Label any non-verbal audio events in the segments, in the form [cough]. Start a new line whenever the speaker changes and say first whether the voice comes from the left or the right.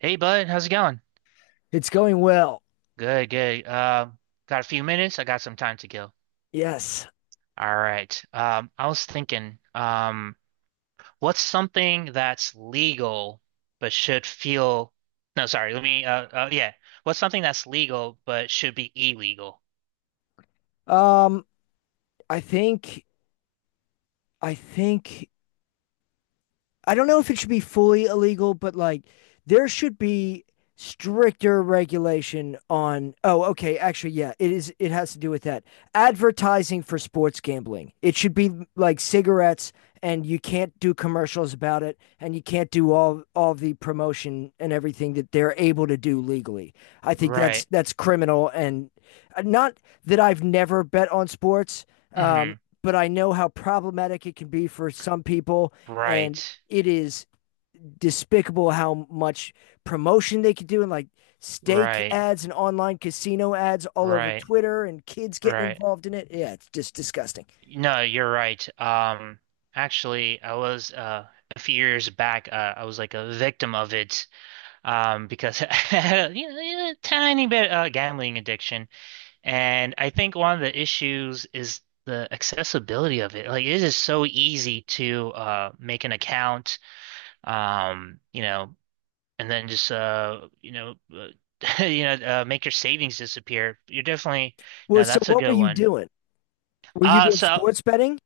right: Hey bud, how's it going?
left: It's going well.
right: Good, good. Got a few minutes. I got some time to kill.
left: Yes.
right: All right. I was thinking, what's something that's legal but should feel no, sorry, let me yeah. What's something that's legal but should be illegal?
left: Um, I think I think I don't know if it should be fully illegal, but like there should be stricter regulation on oh okay actually yeah it is it has to do with that advertising for sports gambling. It should be like cigarettes, and you can't do commercials about it, and you can't do all the promotion and everything that they're able to do legally. i think that's
right: Right.
left: that's criminal. And not that I've never bet on sports. um
right: Hmm.
left: but I know how problematic it can be for some people. And
right: Right.
left: it is despicable how much promotion they could do, and like steak
right: Right.
left: ads and online casino ads all over
right: Right.
left: Twitter, and kids getting
right: Right.
left: involved in it. Yeah, it's just disgusting.
right: No, you're right. Actually, I was a few years back, I was like a victim of it. Because [laughs] I had a, you know, a tiny bit gambling addiction, and I think one of the issues is the accessibility of it. Like it is so easy to make an account, you know, and then just you know, [laughs] make your savings disappear. You're definitely
left: Well,
right: no,
left: so
right: that's a
left: what were
right: good
left: you
right: one.
left: doing? Were you doing
right: So
left: sports betting?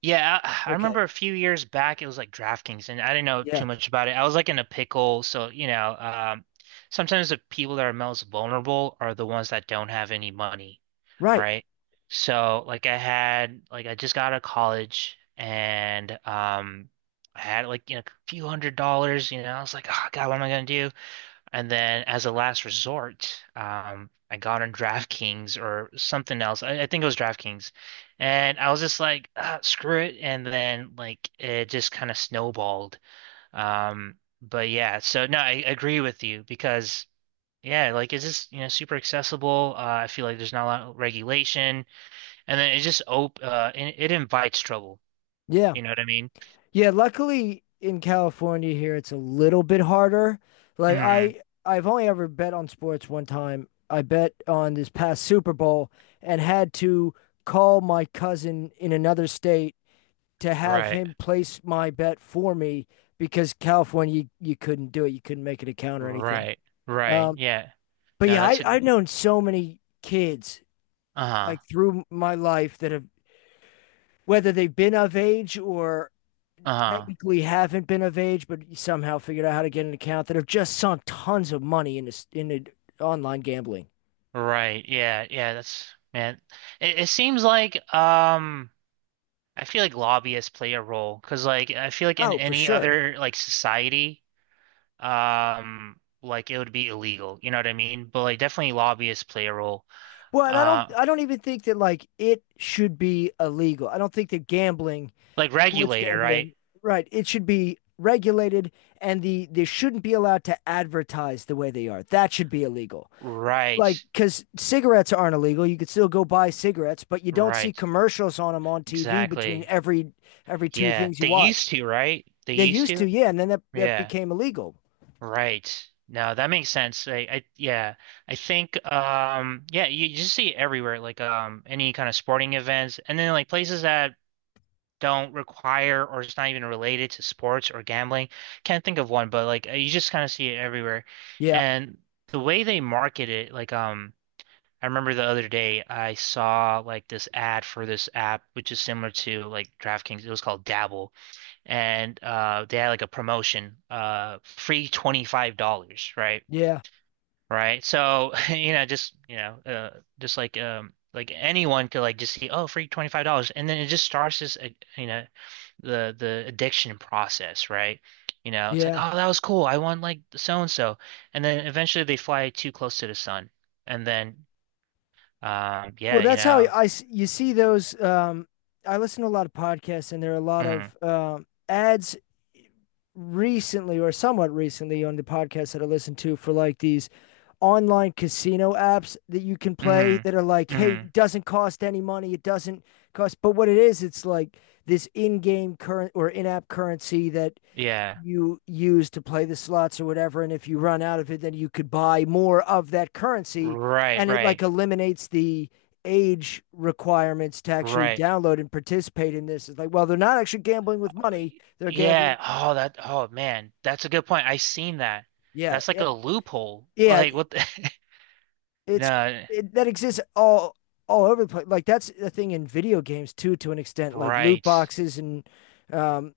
right: yeah, I
left: Okay.
right: remember a few years back it was like DraftKings, and I didn't know
left: Yeah.
right: too much about it. I was like in a pickle, so you know, sometimes the people that are most vulnerable are the ones that don't have any money,
left: Right.
right: right? So like I had like I just got out of college and I had like you know a few $100s, you know, I was like, oh God, what am I gonna do? And then as a last resort, I got on DraftKings or something else. I think it was DraftKings. And I was just like, ah, screw it. And then like it just kind of snowballed. But yeah, so no, I agree with you because yeah, like it's just, you know, super accessible. I feel like there's not a lot of regulation. And then it just op it invites trouble.
left: Yeah.
right: You know what I mean?
left: Yeah. Luckily in California here, it's a little bit harder. Like
right: Mm,
left: I've only ever bet on sports one time. I bet on this past Super Bowl and had to call my cousin in another state to have
right: right,
left: him place my bet for me, because California, you couldn't do it. You couldn't make it a count or anything.
right: right, right.
left: Um,
right: Yeah.
left: but
right: No,
left: yeah,
right: that's a
left: I've
right: good.
left: known so many kids like
right: Uh-huh.
left: through my life that have, whether they've been of age or
right: Uh-huh.
left: technically haven't been of age, but somehow figured out how to get an account, that have just sunk tons of money into online gambling.
right: Right. Yeah. Yeah. That's man. It seems like I feel like lobbyists play a role because like I feel like in
left: Oh, for
right: any
left: sure.
right: other like society, like it would be illegal. You know what I mean? But like definitely lobbyists play a role.
left: Well, and I don't
right: Uh,
left: I don't even think that like it should be illegal. I don't think that gambling
right: like
left: sports
right: regulator, right?
left: gambling. Right. It should be regulated, and they shouldn't be allowed to advertise the way they are. That should be illegal.
right: Right.
left: Like cuz cigarettes aren't illegal. You could still go buy cigarettes, but you don't see
right: Right.
left: commercials on them on TV between
right: Exactly.
left: every two
right: Yeah.
left: things you
right: They
left: watch.
right: used to, right? They
left: They
right: used
left: used
right: to.
left: to, yeah, and then that
right: Yeah.
left: became illegal.
right: Right. No, that makes sense. I yeah. I think yeah, you just see it everywhere, like any kind of sporting events and then like places that don't require or it's not even related to sports or gambling. Can't think of one, but like you just kind of see it everywhere.
left: Yeah.
right: And the way they market it, like I remember the other day I saw like this ad for this app, which is similar to like DraftKings. It was called Dabble, and they had like a promotion, free $25, right?
left: Yeah.
right: Right. So, [laughs] you know, just like anyone could like just see, oh, free $25, and then it just starts this, you know, the addiction process, right? You know, it's like,
left: Yeah.
right: oh, that was cool. I want like so and so, and then eventually they fly too close to the sun and then
left: Well,
right: yeah, you
left: that's how
right: know.
left: I you see those. I listen to a lot of podcasts, and there are a lot
right: Mm,
left: of ads recently or somewhat recently on the podcasts that I listen to, for like these online casino apps that you can play,
right: mm,
left: that are like, hey,
right: mm,
left: it doesn't cost any money. It doesn't cost. But what it is, it's like this in-game current or in-app currency that
right: yeah.
left: you use to play the slots or whatever. And if you run out of it, then you could buy more of that currency.
right: Right,
left: And it
right: right,
left: like eliminates the age requirements to actually
right: right.
left: download and participate in this. It's like, well, they're not actually gambling with money. They're
right: Yeah.
left: gambling.
right: Oh, that. Oh, man, that's a good point. I seen that.
left: Yeah.
right: That's like a loophole.
left: Yeah.
right: Like what? [laughs]
left: It's
right: No.
left: it, that exists all over the place. Like that's the thing in video games too, to an extent, like loot
right: Right.
left: boxes and um,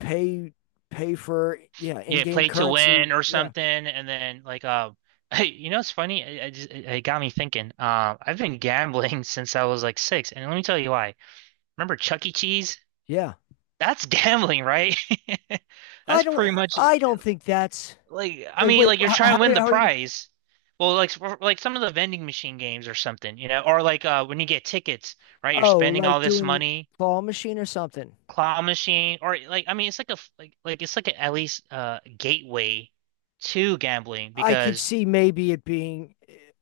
left: pay pay for yeah
right: Yeah.
left: in-game
right: Play to
left: currency.
right: win or
left: Yeah.
right: something, and then like [laughs] You know, it's funny. I just, it got me thinking. I've been gambling [laughs] since I was like six, and let me tell you why. Remember Chuck E. Cheese?
left: Yeah.
right: That's gambling, right? [laughs]
left: I
right: That's
left: don't
right: pretty much.
left: I don't think that's.
right: Like, I
left: Like,
right: mean,
left: wait,
right: like you're trying to win the
left: how are you?
right: prize. Well, like some of the vending machine games or something, you know, or like when you get tickets, right? You're
left: Oh,
right: spending
left: like
right: all this
left: doing
right: money,
left: claw machine or something.
right: claw machine, or like I mean, it's like a like like it's like a, at least gateway to gambling
left: I could
right: because
left: see maybe it being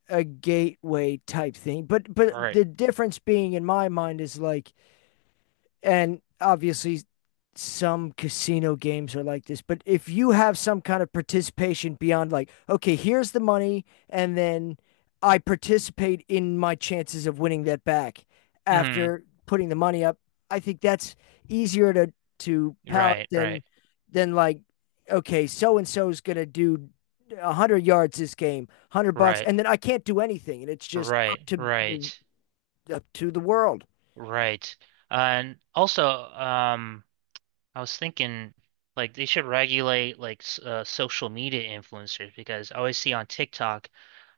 left: a gateway type thing, but
right: all right,
left: the difference being in my mind is like, and obviously some casino games are like this, but if you have some kind of participation beyond like, okay, here's the money, and then I participate in my chances of winning that back
right: mm,
left: after putting the money up, I think that's easier to palate
right: right,
left: than
right: right,
left: like, okay, so and so's gonna do a hundred yards this game, 100 bucks,
right: right,
left: and then I can't do anything, and it's just up
right: right,
left: to
right: right,
left: the world.
right: right, and also I was thinking like they should regulate like social media influencers because I always see on TikTok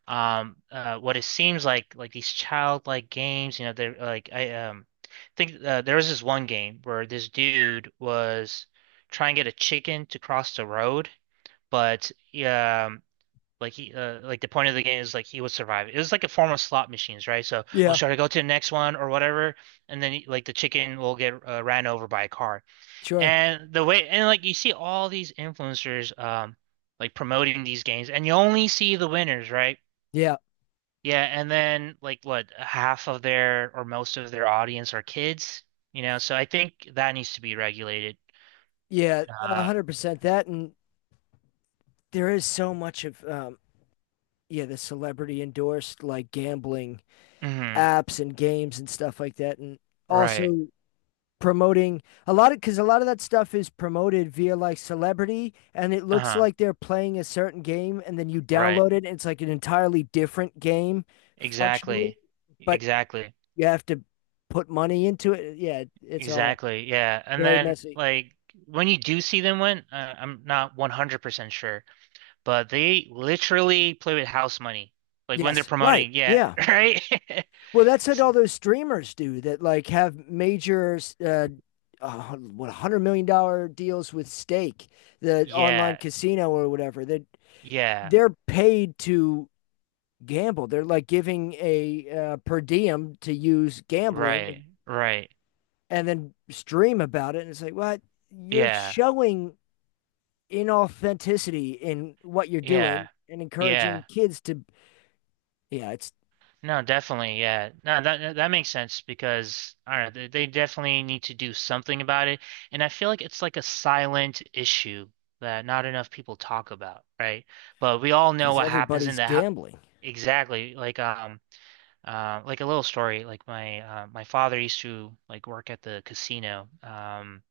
right: what it seems like these childlike games you know they're like I think there was this one game where this dude was trying to get a chicken to cross the road but um like he like the point of the game is like he would survive it was like a form of slot machines right so oh
left: Yeah,
right: should I go to the next one or whatever and then like the chicken will get ran over by a car
left: sure.
right: and the way and like you see all these influencers like promoting these games and you only see the winners right
left: Yeah.
right: yeah, and then like what, half of their or most of their audience are kids, you know, so I think that needs to be regulated.
left: Yeah, a
right: Uh,
left: hundred percent that, and there is so much of yeah, the celebrity endorsed like gambling
right: hmm
left: apps and games and stuff like that, and
right: right.
left: also promoting a lot of, because a lot of that stuff is promoted via like celebrity, and it looks
right: Uh-huh.
left: like they're playing a certain game, and then you
right: Right.
left: download it, and it's like an entirely different game functionally,
right: Exactly.
left: but
right: Exactly.
left: you have to put money into it. Yeah, it's all
right: Exactly. Yeah. And
left: very
right: then
left: messy.
right: like when you do see them win, I'm not 100% sure, but they literally play with house money. Like when they're
left: Yes, right.
right: promoting, yeah,
left: Yeah.
right: [laughs] right? [laughs]
left: Well, that's what all those streamers do, that like have major uh, what $100 million deals with stake, the online
right: Yeah.
left: casino or whatever. That
right: Yeah.
left: they're paid to gamble. They're like giving a per diem to use gambling, and,
right: Right. Right.
left: and then stream about it. And it's like, what? Well, you're
right: Yeah.
left: showing inauthenticity in what you're
right: Yeah.
left: doing and encouraging
right: Yeah.
left: kids to. Yeah, it's
right: No, definitely, yeah. No, that that makes sense because I don't know, they definitely need to do something about it, and I feel like it's like a silent issue that not enough people talk about, right? But we all know
left: because
right: what happens in
left: everybody's
right: the hou-
left: gambling.
right: exactly like a little story like my father used to like work at the casino um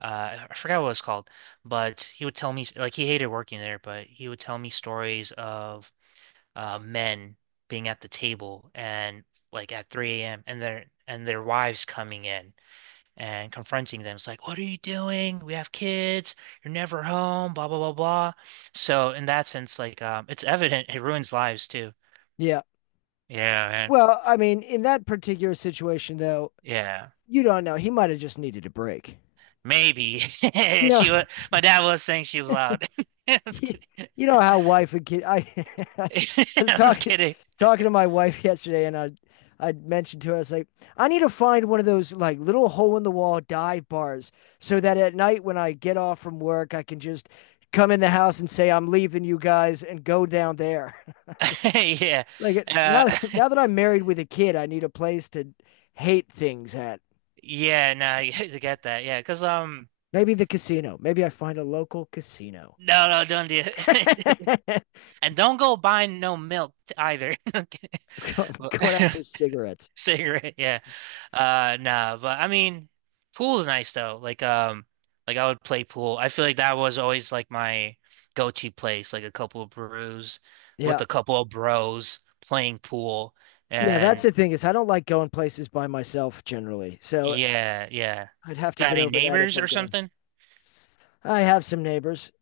right: uh I forgot what it was called, but he would tell me like he hated working there, but he would tell me stories of men being at the table and like at 3 a.m. and their wives coming in and confronting them. It's like, what are you doing? We have kids. You're never home. Blah blah blah blah. So in that sense, like, it's evident it ruins lives too.
left: Yeah.
right: Yeah, man.
left: Well, I mean, in that particular situation, though,
right: Yeah.
left: you don't know. He might have just needed a break.
right: Maybe [laughs]
left: You know,
right: she was. My dad was saying she was loud. [laughs] I'm
left: [laughs]
right: just
left: he,
right: kidding.
left: you know how wife and kid. I, [laughs] I
right: [laughs]
left: was
right: I'm just
left: talking
right: kidding.
left: talking to my wife [laughs] yesterday, and I mentioned to her, I was like, I need to find one of those like little hole in the wall dive bars, so that at night when I get off from work, I can just come in the house and say I'm leaving you guys and go down there. [laughs]
right: [laughs] Yeah.
left: Like
right: Uh,
left: now that I'm married with a kid, I need a place to hate things at.
right: [laughs] yeah. No, I [laughs] get that. Yeah, because
left: Maybe the casino. Maybe I find a local casino.
right: no, no, don't do it.
left: [laughs] I'm
right: [laughs] And don't go buying no milk either. [laughs]
left: going out for cigarettes.
right: Cigarette, yeah. Nah, but I mean pool's nice though. Like I would play pool. I feel like that was always like my go-to place, like a couple of brews with
left: Yeah.
right: a couple of bros playing pool.
left: Yeah, that's
right: And
left: the thing is I don't like going places by myself generally. So
right: yeah, yeah.
left: I'd have to
right: Got
left: get
right: any
left: over that if
right: neighbors
left: I'm
right: or
left: gonna.
right: something?
left: I have some neighbors.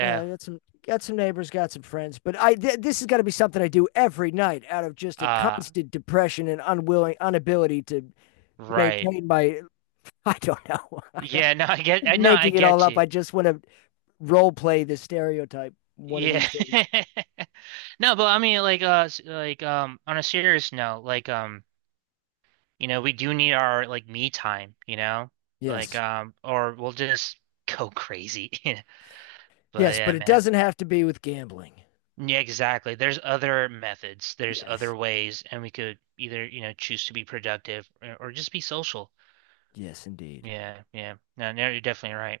left: Yeah, I got some neighbors, got some friends, but this has got to be something I do every night out of just a
right: Uh
left: constant depression and unwilling inability to
right: right.
left: maintain my. [laughs] I don't know. [laughs] I am
right: Yeah,
left: just
right: no, I
left: making it all
right: get
left: up.
right: you.
left: I just want to role play the stereotype one of
right: Yeah.
left: these days.
right: [laughs] No, but I mean like like on a serious note, like you know, we do need our like me time, you know? Like
left: Yes.
right: or we'll just go crazy. [laughs] But
left: Yes,
right: yeah,
left: but it
right: man.
left: doesn't have to be with gambling.
right: Yeah, exactly. There's other methods. There's
left: Yes.
right: other ways and we could either, you know, choose to be productive or just be social.
left: Yes, indeed.
right: Yeah, yeah. No, no, you're definitely right.